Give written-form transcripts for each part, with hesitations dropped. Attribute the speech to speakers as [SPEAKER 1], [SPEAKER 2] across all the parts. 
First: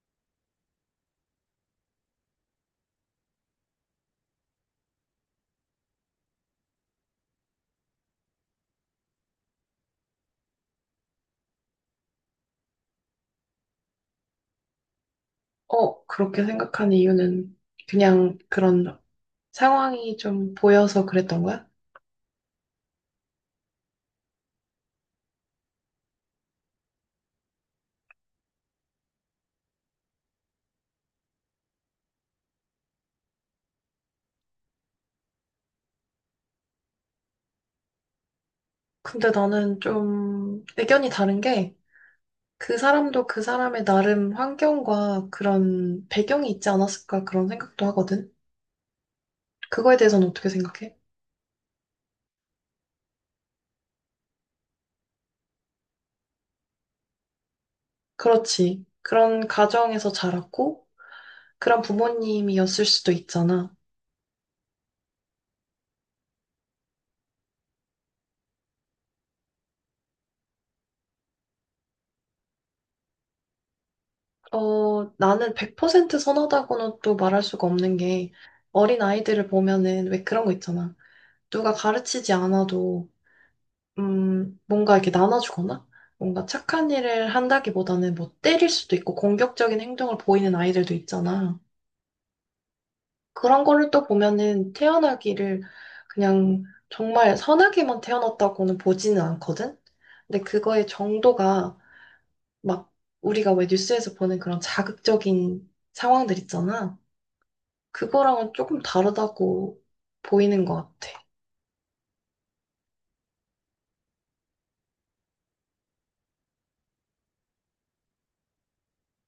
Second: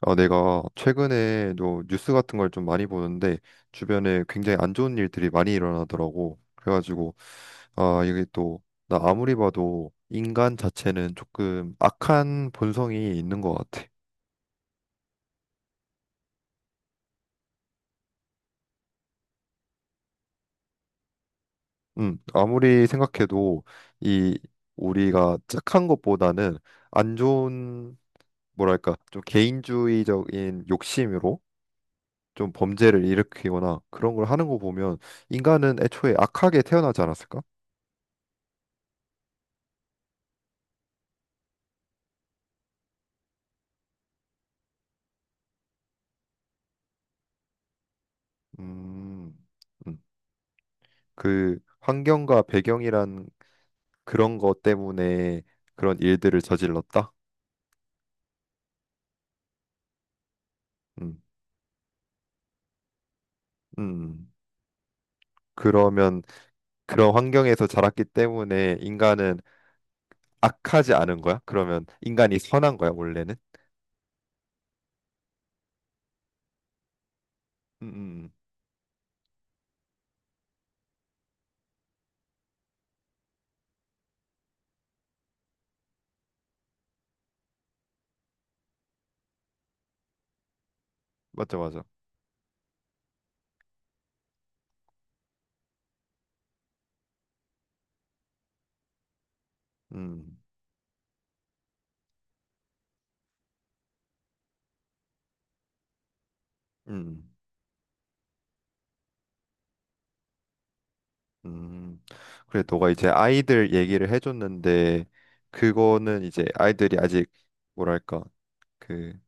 [SPEAKER 1] 아, 내가 최근에도 뉴스 같은 걸 좀 많이 보는데 주변에 굉장히 안 좋은 일들이 많이 일어나더라고. 그래가지고 아, 이게 또 나 아무리 봐도 인간 자체는 조금 악한 본성이 있는 것 같아.
[SPEAKER 2] 어, 그렇게 생각한 이유는 그냥 그런 상황이 좀 보여서 그랬던 거야?
[SPEAKER 1] 아무리 생각해도 이 우리가 착한 것보다는 안 좋은, 뭐랄까, 좀 개인주의적인 욕심으로 좀 범죄를 일으키거나 그런 걸 하는 거 보면 인간은 애초에 악하게 태어나지 않았을까?
[SPEAKER 2] 근데 나는 좀 의견이 다른 게, 그 사람도 그 사람의 나름 환경과 그런 배경이 있지 않았을까 그런 생각도 하거든.
[SPEAKER 1] 음,
[SPEAKER 2] 그거에
[SPEAKER 1] 음.
[SPEAKER 2] 대해서는 어떻게 생각해?
[SPEAKER 1] 그 환경과 배경이란 그런 것 때문에 그런 일들을 저질렀다?
[SPEAKER 2] 그렇지. 그런 가정에서 자랐고
[SPEAKER 1] 음,
[SPEAKER 2] 그런 부모님이었을 수도 있잖아.
[SPEAKER 1] 음. 음. 그러면 그런 환경에서 자랐기 때문에 인간은 악하지 않은 거야? 그러면 인간이 선한 거야, 원래는?
[SPEAKER 2] 어, 나는 100% 선하다고는 또 말할 수가 없는
[SPEAKER 1] 음.
[SPEAKER 2] 게, 어린 아이들을 보면은 왜 그런 거 있잖아. 누가 가르치지 않아도 뭔가 이렇게 나눠주거나, 뭔가 착한 일을 한다기보다는 뭐 때릴 수도 있고 공격적인 행동을 보이는 아이들도
[SPEAKER 1] 맞죠,
[SPEAKER 2] 있잖아.
[SPEAKER 1] 맞아.
[SPEAKER 2] 그런 거를 또 보면은 태어나기를 그냥 정말 선하게만 태어났다고는 보지는 않거든?
[SPEAKER 1] 음,
[SPEAKER 2] 근데 그거의 정도가 막 우리가 왜 뉴스에서 보는 그런 자극적인 상황들 있잖아.
[SPEAKER 1] 음,
[SPEAKER 2] 그거랑은 조금 다르다고 보이는 것 같아.
[SPEAKER 1] 음. 그래, 너가 이제 아이들 얘기를 해줬는데, 그거는 이제 아이들이 아직, 뭐랄까, 그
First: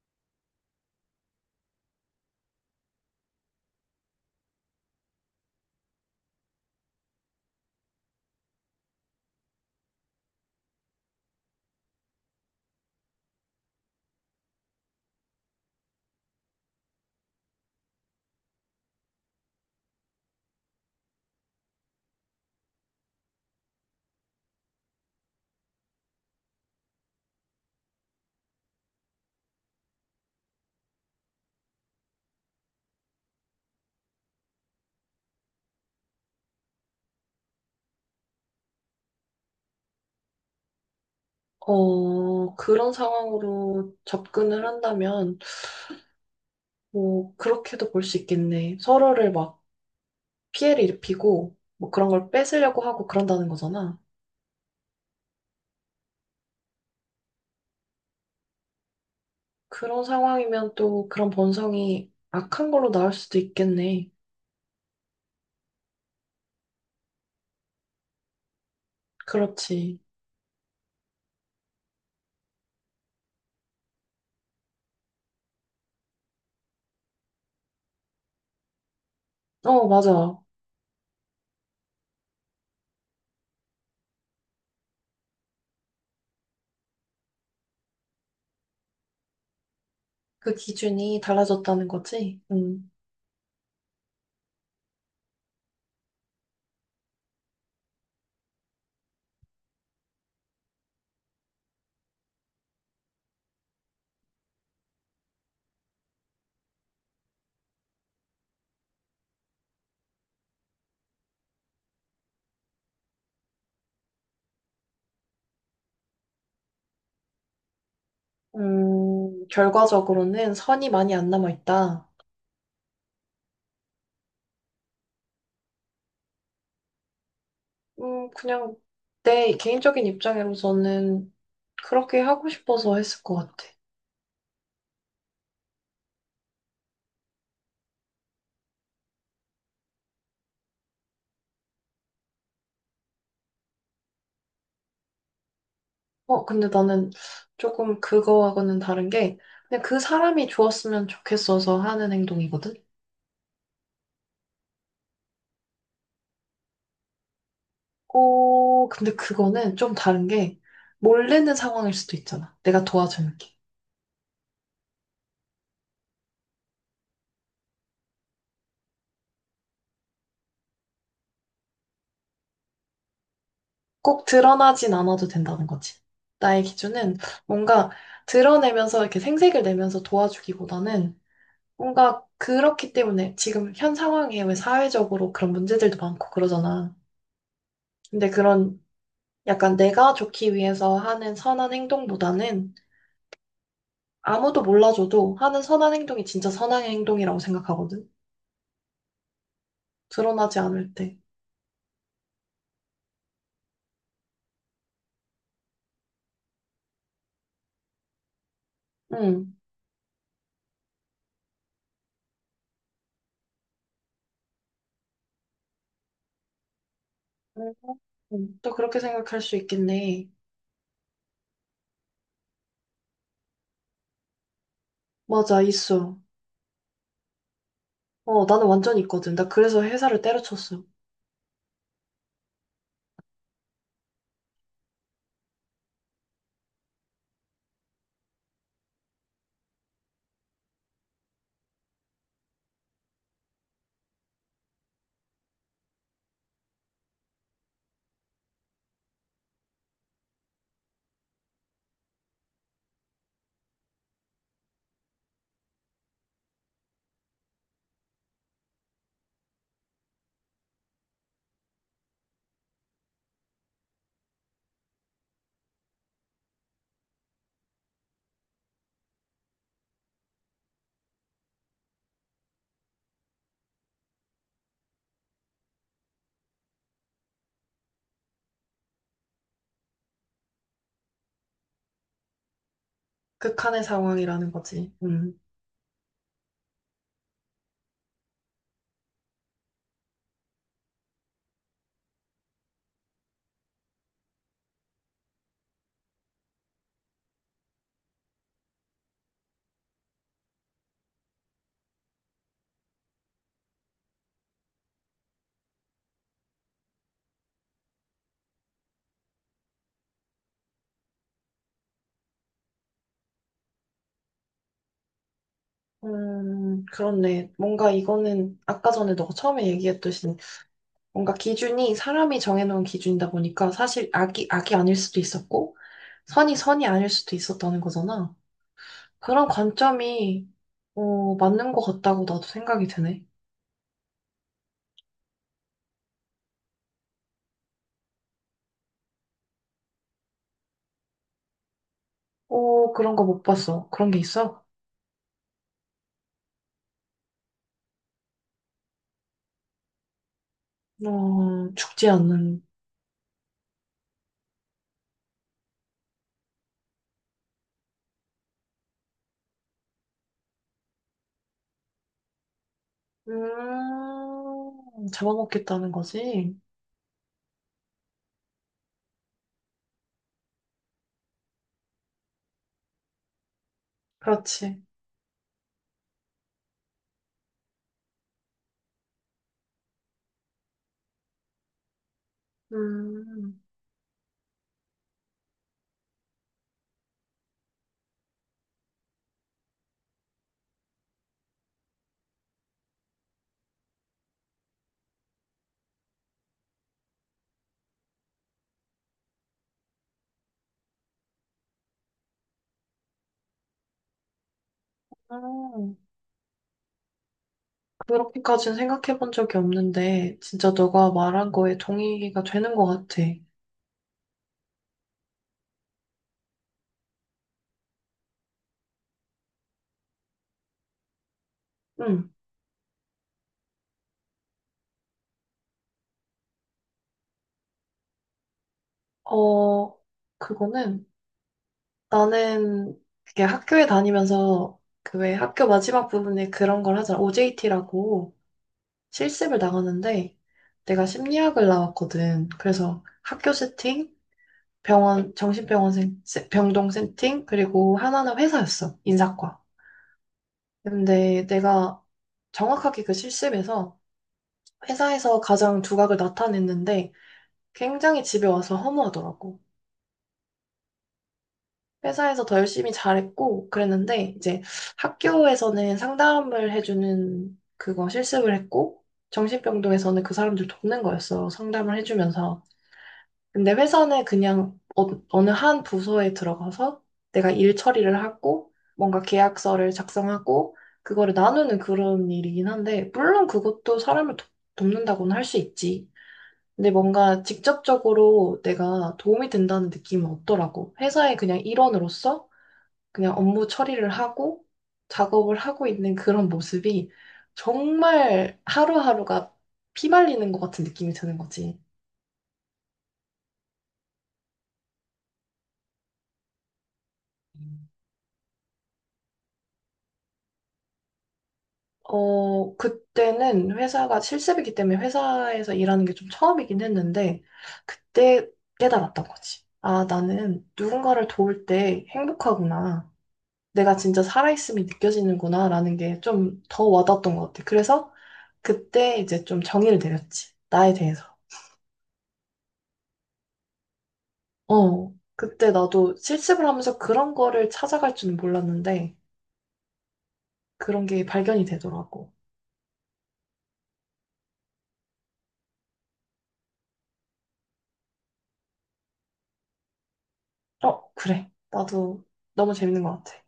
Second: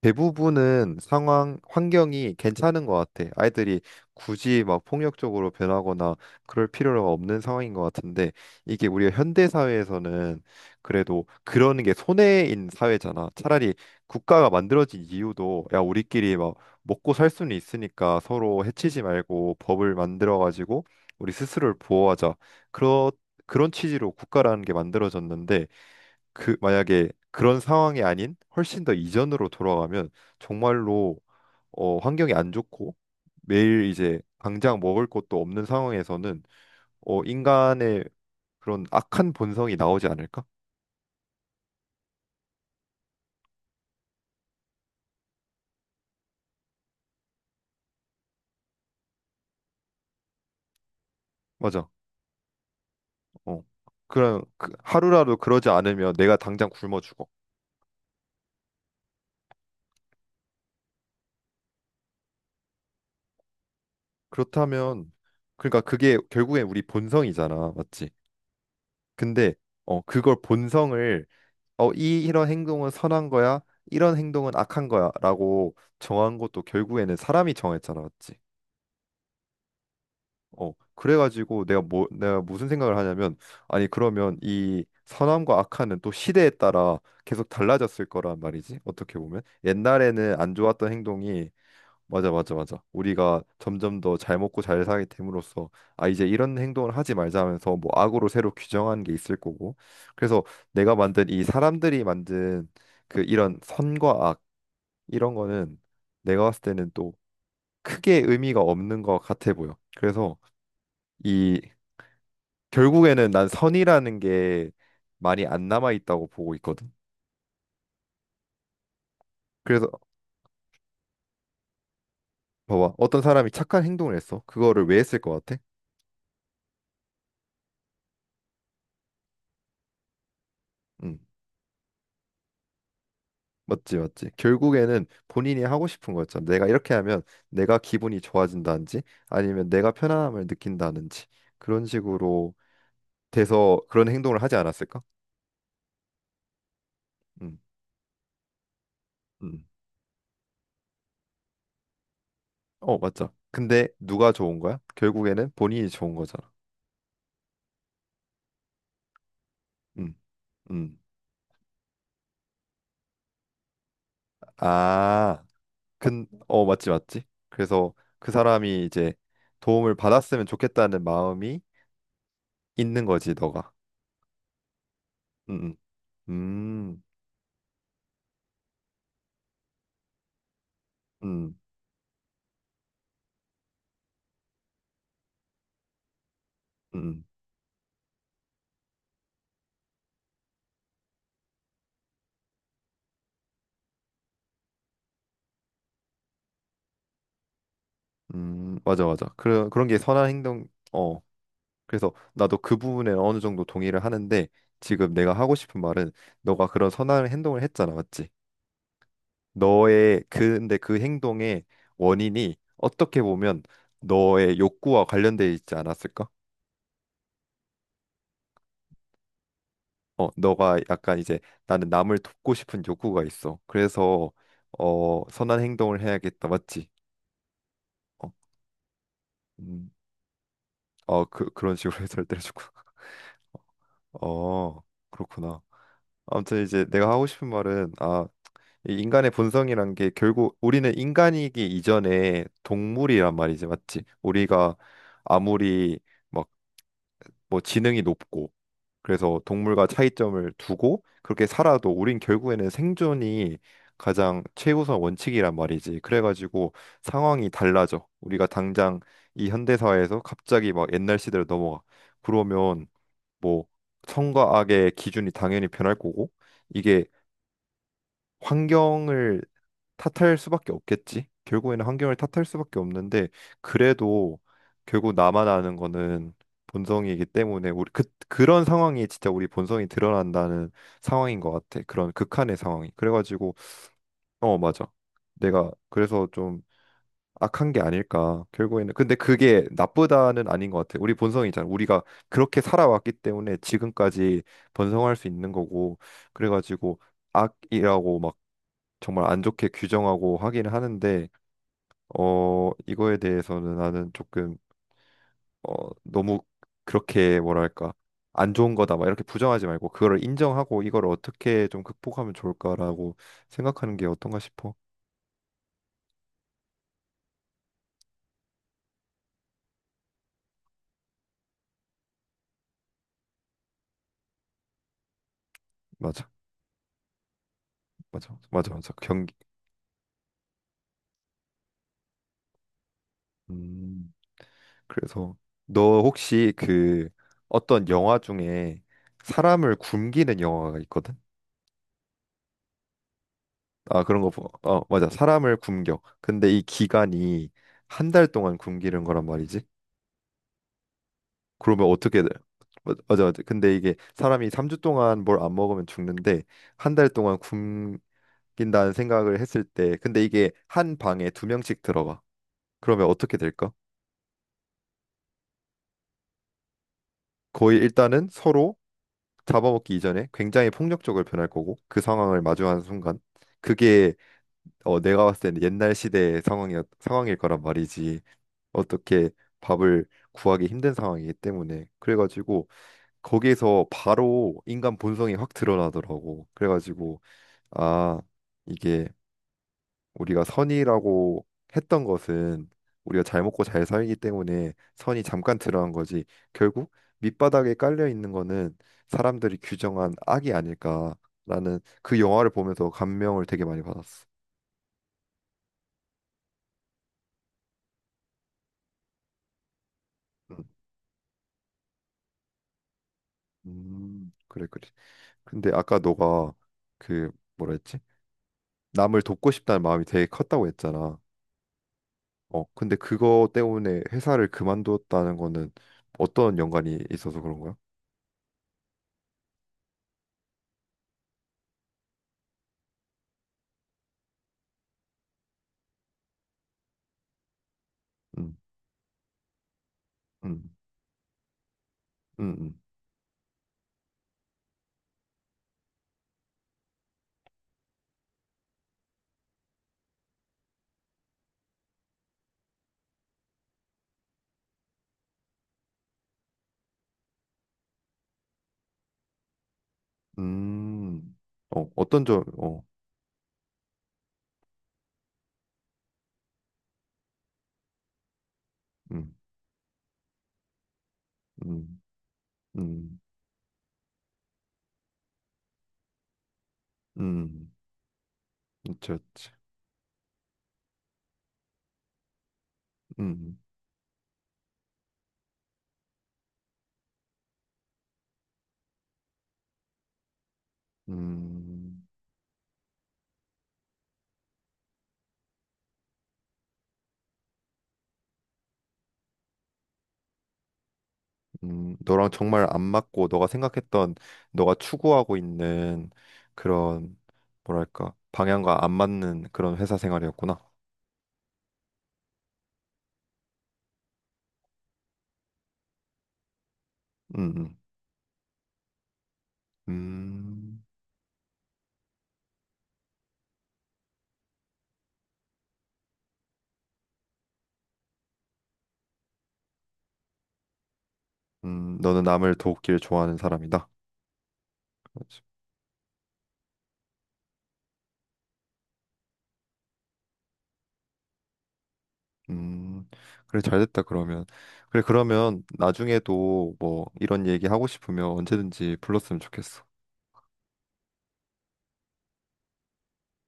[SPEAKER 1] 대부분은 상황, 환경이 괜찮은 것 같아. 아이들이 굳이 막 폭력적으로 변하거나 그럴 필요가 없는 상황인 것 같은데, 이게 우리가 현대 사회에서는 그래도 그러는 게 손해인 사회잖아. 차라리 국가가 만들어진 이유도, 야, 우리끼리 막 먹고 살 수는 있으니까 서로 해치지 말고 법을 만들어 가지고 우리 스스로를 보호하자, 그런 그런 취지로 국가라는 게 만들어졌는데, 그 만약에 그런 상황이 아닌 훨씬 더 이전으로 돌아가면 정말로, 어, 환경이 안 좋고 매일 이제 당장 먹을 것도 없는 상황에서는, 어, 인간의 그런 악한 본성이 나오지 않을까?
[SPEAKER 2] 어, 그런 상황으로 접근을 한다면 뭐, 그렇게도 볼 수 있겠네. 서로를 막 피해를 입히고, 뭐
[SPEAKER 1] 맞아.
[SPEAKER 2] 그런 걸 뺏으려고 하고 그런다는
[SPEAKER 1] 어.
[SPEAKER 2] 거잖아.
[SPEAKER 1] 그런 그 하루라도 그러지 않으면 내가 당장 굶어 죽어.
[SPEAKER 2] 그런 상황이면 또 그런 본성이 악한 걸로 나올 수도 있겠네.
[SPEAKER 1] 그렇다면, 그러니까 그게 결국엔 우리 본성이잖아. 맞지? 근데
[SPEAKER 2] 그렇지.
[SPEAKER 1] 어, 그걸, 본성을, 어, 이 이런 행동은 선한 거야, 이런 행동은 악한 거야라고 정한 것도 결국에는 사람이 정했잖아, 맞지?
[SPEAKER 2] 어, 맞아.
[SPEAKER 1] 어, 그래가지고 내가, 뭐, 내가 무슨 생각을 하냐면, 아니 그러면 이 선함과 악함은 또 시대에 따라 계속 달라졌을 거란 말이지. 어떻게 보면 옛날에는 안
[SPEAKER 2] 그
[SPEAKER 1] 좋았던
[SPEAKER 2] 기준이
[SPEAKER 1] 행동이
[SPEAKER 2] 달라졌다는
[SPEAKER 1] 맞아,
[SPEAKER 2] 거지.
[SPEAKER 1] 맞아, 맞아.
[SPEAKER 2] 음.
[SPEAKER 1] 우리가 점점 더 잘 먹고 잘 살게 됨으로써 아, 이제 이런 행동을 하지 말자 하면서 뭐 악으로 새로 규정한 게 있을 거고. 그래서 내가 만든 이 사람들이 만든 그 이런 선과 악, 이런 거는 내가 봤을 때는 또 크게 의미가 없는 것 같아 보여. 그래서 이, 결국에는 난 선이라는 게 많이 안 남아 있다고 보고 있거든. 그래서
[SPEAKER 2] 결과적으로는 선이 많이 안 남아있다.
[SPEAKER 1] 봐봐, 어떤 사람이 착한 행동을 했어. 그거를 왜 했을 것 같아?
[SPEAKER 2] 그냥 내 개인적인
[SPEAKER 1] 응.
[SPEAKER 2] 입장으로서는 그렇게 하고 싶어서 했을 것 같아.
[SPEAKER 1] 맞지, 맞지. 결국에는 본인이 하고 싶은 거였잖아. 내가 이렇게 하면 내가 기분이 좋아진다든지 아니면 내가 편안함을 느낀다든지 그런 식으로 돼서 그런 행동을 하지 않았을까?
[SPEAKER 2] 어, 근데 나는
[SPEAKER 1] 음,
[SPEAKER 2] 조금 그거하고는 다른 게,
[SPEAKER 1] 음.
[SPEAKER 2] 그냥 그 사람이 좋았으면 좋겠어서 하는 행동이거든?
[SPEAKER 1] 어, 맞죠. 근데 누가 좋은 거야? 결국에는 본인이 좋은 거잖아.
[SPEAKER 2] 어, 근데 그거는 좀
[SPEAKER 1] 음,
[SPEAKER 2] 다른 게,
[SPEAKER 1] 음.
[SPEAKER 2] 몰래는 상황일 수도 있잖아. 내가 도와줄게.
[SPEAKER 1] 아, 어, 맞지, 맞지. 그래서 그 사람이 이제 도움을 받았으면 좋겠다는 마음이 있는 거지, 너가.
[SPEAKER 2] 꼭 드러나진 않아도 된다는
[SPEAKER 1] 음,
[SPEAKER 2] 거지.
[SPEAKER 1] 음,
[SPEAKER 2] 나의
[SPEAKER 1] 음,
[SPEAKER 2] 기준은 뭔가 드러내면서 이렇게 생색을 내면서 도와주기보다는,
[SPEAKER 1] 음.
[SPEAKER 2] 뭔가 그렇기 때문에 지금 현 상황에 왜 사회적으로 그런 문제들도 많고 그러잖아.
[SPEAKER 1] 음.
[SPEAKER 2] 근데 그런, 약간 내가 좋기 위해서 하는 선한 행동보다는 아무도 몰라줘도 하는 선한 행동이 진짜 선한 행동이라고 생각하거든.
[SPEAKER 1] 맞아, 맞아. 그런 그런 게 선한
[SPEAKER 2] 드러나지
[SPEAKER 1] 행동.
[SPEAKER 2] 않을 때.
[SPEAKER 1] 어. 그래서 나도 그 부분에 어느 정도 동의를 하는데, 지금 내가 하고 싶은 말은, 너가 그런 선한 행동을 했잖아, 맞지?
[SPEAKER 2] 응.
[SPEAKER 1] 너의 그, 근데 그 행동의 원인이 어떻게 보면 너의 욕구와 관련돼 있지 않았을까?
[SPEAKER 2] 음, 또 그렇게 생각할 수
[SPEAKER 1] 어,
[SPEAKER 2] 있겠네.
[SPEAKER 1] 너가 약간 이제 나는 남을 돕고 싶은 욕구가 있어, 그래서, 어, 선한
[SPEAKER 2] 맞아,
[SPEAKER 1] 행동을
[SPEAKER 2] 있어.
[SPEAKER 1] 해야겠다, 맞지? 어,
[SPEAKER 2] 어, 나는 완전히 있거든. 나 그래서
[SPEAKER 1] 음,
[SPEAKER 2] 회사를 때려쳤어.
[SPEAKER 1] 어, 그런 식으로 해설을 해주고. 어, 그렇구나. 아무튼 이제 내가 하고 싶은 말은, 아, 이 인간의 본성이란 게, 결국 우리는 인간이기 이전에 동물이란 말이지, 맞지? 우리가 아무리 막 뭐 지능이 높고 그래서 동물과 차이점을 두고 그렇게 살아도 우린 결국에는 생존이 가장 최우선 원칙이란 말이지. 그래가지고 상황이 달라져. 우리가 당장 이 현대 사회에서 갑자기 막 옛날 시대로 넘어가. 그러면 뭐 선과 악의 기준이 당연히 변할 거고, 이게 환경을 탓할 수밖에 없겠지. 결국에는 환경을 탓할 수밖에 없는데, 그래도 결국 나만 아는 거는 본성이기 때문에, 우리 그 그런 상황이 진짜 우리 본성이 드러난다는 상황인 것 같아. 그런 극한의 상황이. 그래가지고
[SPEAKER 2] 극한의 상황이라는
[SPEAKER 1] 어 맞아.
[SPEAKER 2] 거지. 음.
[SPEAKER 1] 내가 그래서 좀 악한 게 아닐까. 결국에는, 근데 그게 나쁘다는 아닌 것 같아. 우리 본성이잖아. 우리가 그렇게 살아왔기 때문에 지금까지 번성할 수 있는 거고. 그래가지고 악이라고 막 정말 안 좋게 규정하고 하긴 하는데, 어, 이거에 대해서는 나는 조금, 어, 너무 그렇게, 뭐랄까, 안 좋은 거다 막 이렇게 부정하지 말고 그거를 인정하고 이걸 어떻게 좀 극복하면 좋을까라고 생각하는 게 어떤가 싶어.
[SPEAKER 2] 그렇네. 뭔가 이거는 아까 전에 너가 처음에 얘기했듯이 뭔가 기준이 사람이 정해놓은 기준이다 보니까 사실 악이 악이 아닐 수도 있었고
[SPEAKER 1] 맞아,
[SPEAKER 2] 선이 선이 아닐 수도 있었다는 거잖아.
[SPEAKER 1] 맞아, 맞아, 맞아. 경기.
[SPEAKER 2] 그런 관점이 어, 맞는 것 같다고 나도 생각이 드네.
[SPEAKER 1] 음. 그래서 너 혹시 그 어떤 영화 중에 사람을 굶기는 영화가 있거든?
[SPEAKER 2] 오, 그런 거 못 봤어.
[SPEAKER 1] 아,
[SPEAKER 2] 그런 게
[SPEAKER 1] 그런 거 보.
[SPEAKER 2] 있어?
[SPEAKER 1] 어, 맞아. 사람을 굶겨. 근데 이 기간이 한 달 동안 굶기는 거란 말이지.
[SPEAKER 2] 어,
[SPEAKER 1] 그러면
[SPEAKER 2] 죽지
[SPEAKER 1] 어떻게 돼?
[SPEAKER 2] 않는.
[SPEAKER 1] 맞아, 맞아. 근데 이게 사람이 3주 동안 뭘 안 먹으면 죽는데 한 달 동안 굶긴다는 생각을 했을 때, 근데 이게 한 방에 두 명씩 들어가. 그러면 어떻게 될까?
[SPEAKER 2] 잡아먹겠다는 거지.
[SPEAKER 1] 거의 일단은 서로 잡아먹기 이전에 굉장히 폭력적으로 변할 거고, 그 상황을 마주하는 순간 그게,
[SPEAKER 2] 그렇지.
[SPEAKER 1] 어, 내가 봤을 때는 옛날 시대의 상황이 상황일 거란 말이지. 어떻게 밥을 구하기 힘든 상황이기 때문에. 그래가지고
[SPEAKER 2] 음.
[SPEAKER 1] 거기에서 바로 인간 본성이 확 드러나더라고. 그래가지고 아, 이게 우리가 선이라고 했던 것은 우리가 잘 먹고 잘 살기 때문에 선이 잠깐 드러난 거지, 결국 밑바닥에 깔려 있는 거는 사람들이 규정한 악이 아닐까라는, 그 영화를 보면서 감명을 되게 많이 받았어.
[SPEAKER 2] 음, 그렇게까지는 생각해 본 적이 없는데,
[SPEAKER 1] 음,
[SPEAKER 2] 진짜 너가 말한 거에 동의가 되는 것 같아.
[SPEAKER 1] 그래 그래. 근데 아까 너가 그, 뭐라 했지? 남을 돕고 싶다는 마음이 되게 컸다고 했잖아.
[SPEAKER 2] 음,
[SPEAKER 1] 어, 근데 그거 때문에 회사를 그만두었다는 거는 어떤 연관이 있어서 그런 거야?
[SPEAKER 2] 어, 그거는, 나는 그게 학교에 다니면서 그 왜 학교 마지막 부분에 그런 걸 하잖아. OJT라고.
[SPEAKER 1] 음,
[SPEAKER 2] 실습을 나갔는데
[SPEAKER 1] 음,
[SPEAKER 2] 내가 심리학을 나왔거든.
[SPEAKER 1] 음, 음,
[SPEAKER 2] 그래서 학교 세팅, 병원, 정신병원 병동 세팅, 그리고 하나는 회사였어. 인사과. 근데 내가 정확하게 그 실습에서 회사에서 가장 두각을 나타냈는데 굉장히 집에 와서 허무하더라고.
[SPEAKER 1] 음. 어, 어떤 점,
[SPEAKER 2] 회사에서 더
[SPEAKER 1] 어,
[SPEAKER 2] 열심히 잘했고 그랬는데, 이제 학교에서는 상담을 해주는 그거 실습을 했고
[SPEAKER 1] 음,
[SPEAKER 2] 정신병동에서는 그 사람들 돕는 거였어. 상담을
[SPEAKER 1] 음,
[SPEAKER 2] 해주면서.
[SPEAKER 1] 음,
[SPEAKER 2] 근데 회사는 그냥 어, 어느 한 부서에 들어가서 내가
[SPEAKER 1] 음,
[SPEAKER 2] 일 처리를 하고
[SPEAKER 1] 그치,
[SPEAKER 2] 뭔가
[SPEAKER 1] 그치.
[SPEAKER 2] 계약서를 작성하고 그거를 나누는 그런 일이긴 한데, 물론
[SPEAKER 1] 음,
[SPEAKER 2] 그것도 돕는다고는 할 수 있지. 근데 뭔가 직접적으로 내가 도움이 된다는 느낌은 없더라고. 회사의 그냥
[SPEAKER 1] 음,
[SPEAKER 2] 일원으로서 그냥 업무 처리를 하고 작업을 하고 있는 그런 모습이 정말 하루하루가 피말리는 것 같은 느낌이 드는 거지.
[SPEAKER 1] 너랑 정말 안 맞고, 너가 생각했던, 너가 추구하고 있는 그런, 뭐랄까, 방향과 안 맞는 그런 회사 생활이었구나.
[SPEAKER 2] 어, 그때는 회사가 실습이기 때문에 회사에서 일하는 게 좀 처음이긴
[SPEAKER 1] 음,
[SPEAKER 2] 했는데,
[SPEAKER 1] 음.
[SPEAKER 2] 그때 깨달았던 거지. 아, 나는
[SPEAKER 1] 음.
[SPEAKER 2] 누군가를 도울 때 행복하구나. 내가 진짜 살아있음이 느껴지는구나, 라는 게 좀 더 와닿았던 것 같아. 그래서 그때 이제 좀 정의를 내렸지. 나에 대해서.
[SPEAKER 1] 너는 남을 돕기를 좋아하는 사람이다.
[SPEAKER 2] 어,
[SPEAKER 1] 그렇지.
[SPEAKER 2] 그때 나도 실습을 하면서 그런 거를 찾아갈 줄은 몰랐는데, 그런 게 발견이 되더라고.
[SPEAKER 1] 음, 그래, 잘 됐다, 그러면. 그래, 그러면 나중에도 뭐 이런 얘기 하고 싶으면 언제든지 불렀으면 좋겠어.
[SPEAKER 2] 어, 그래. 나도 너무 재밌는 것 같아.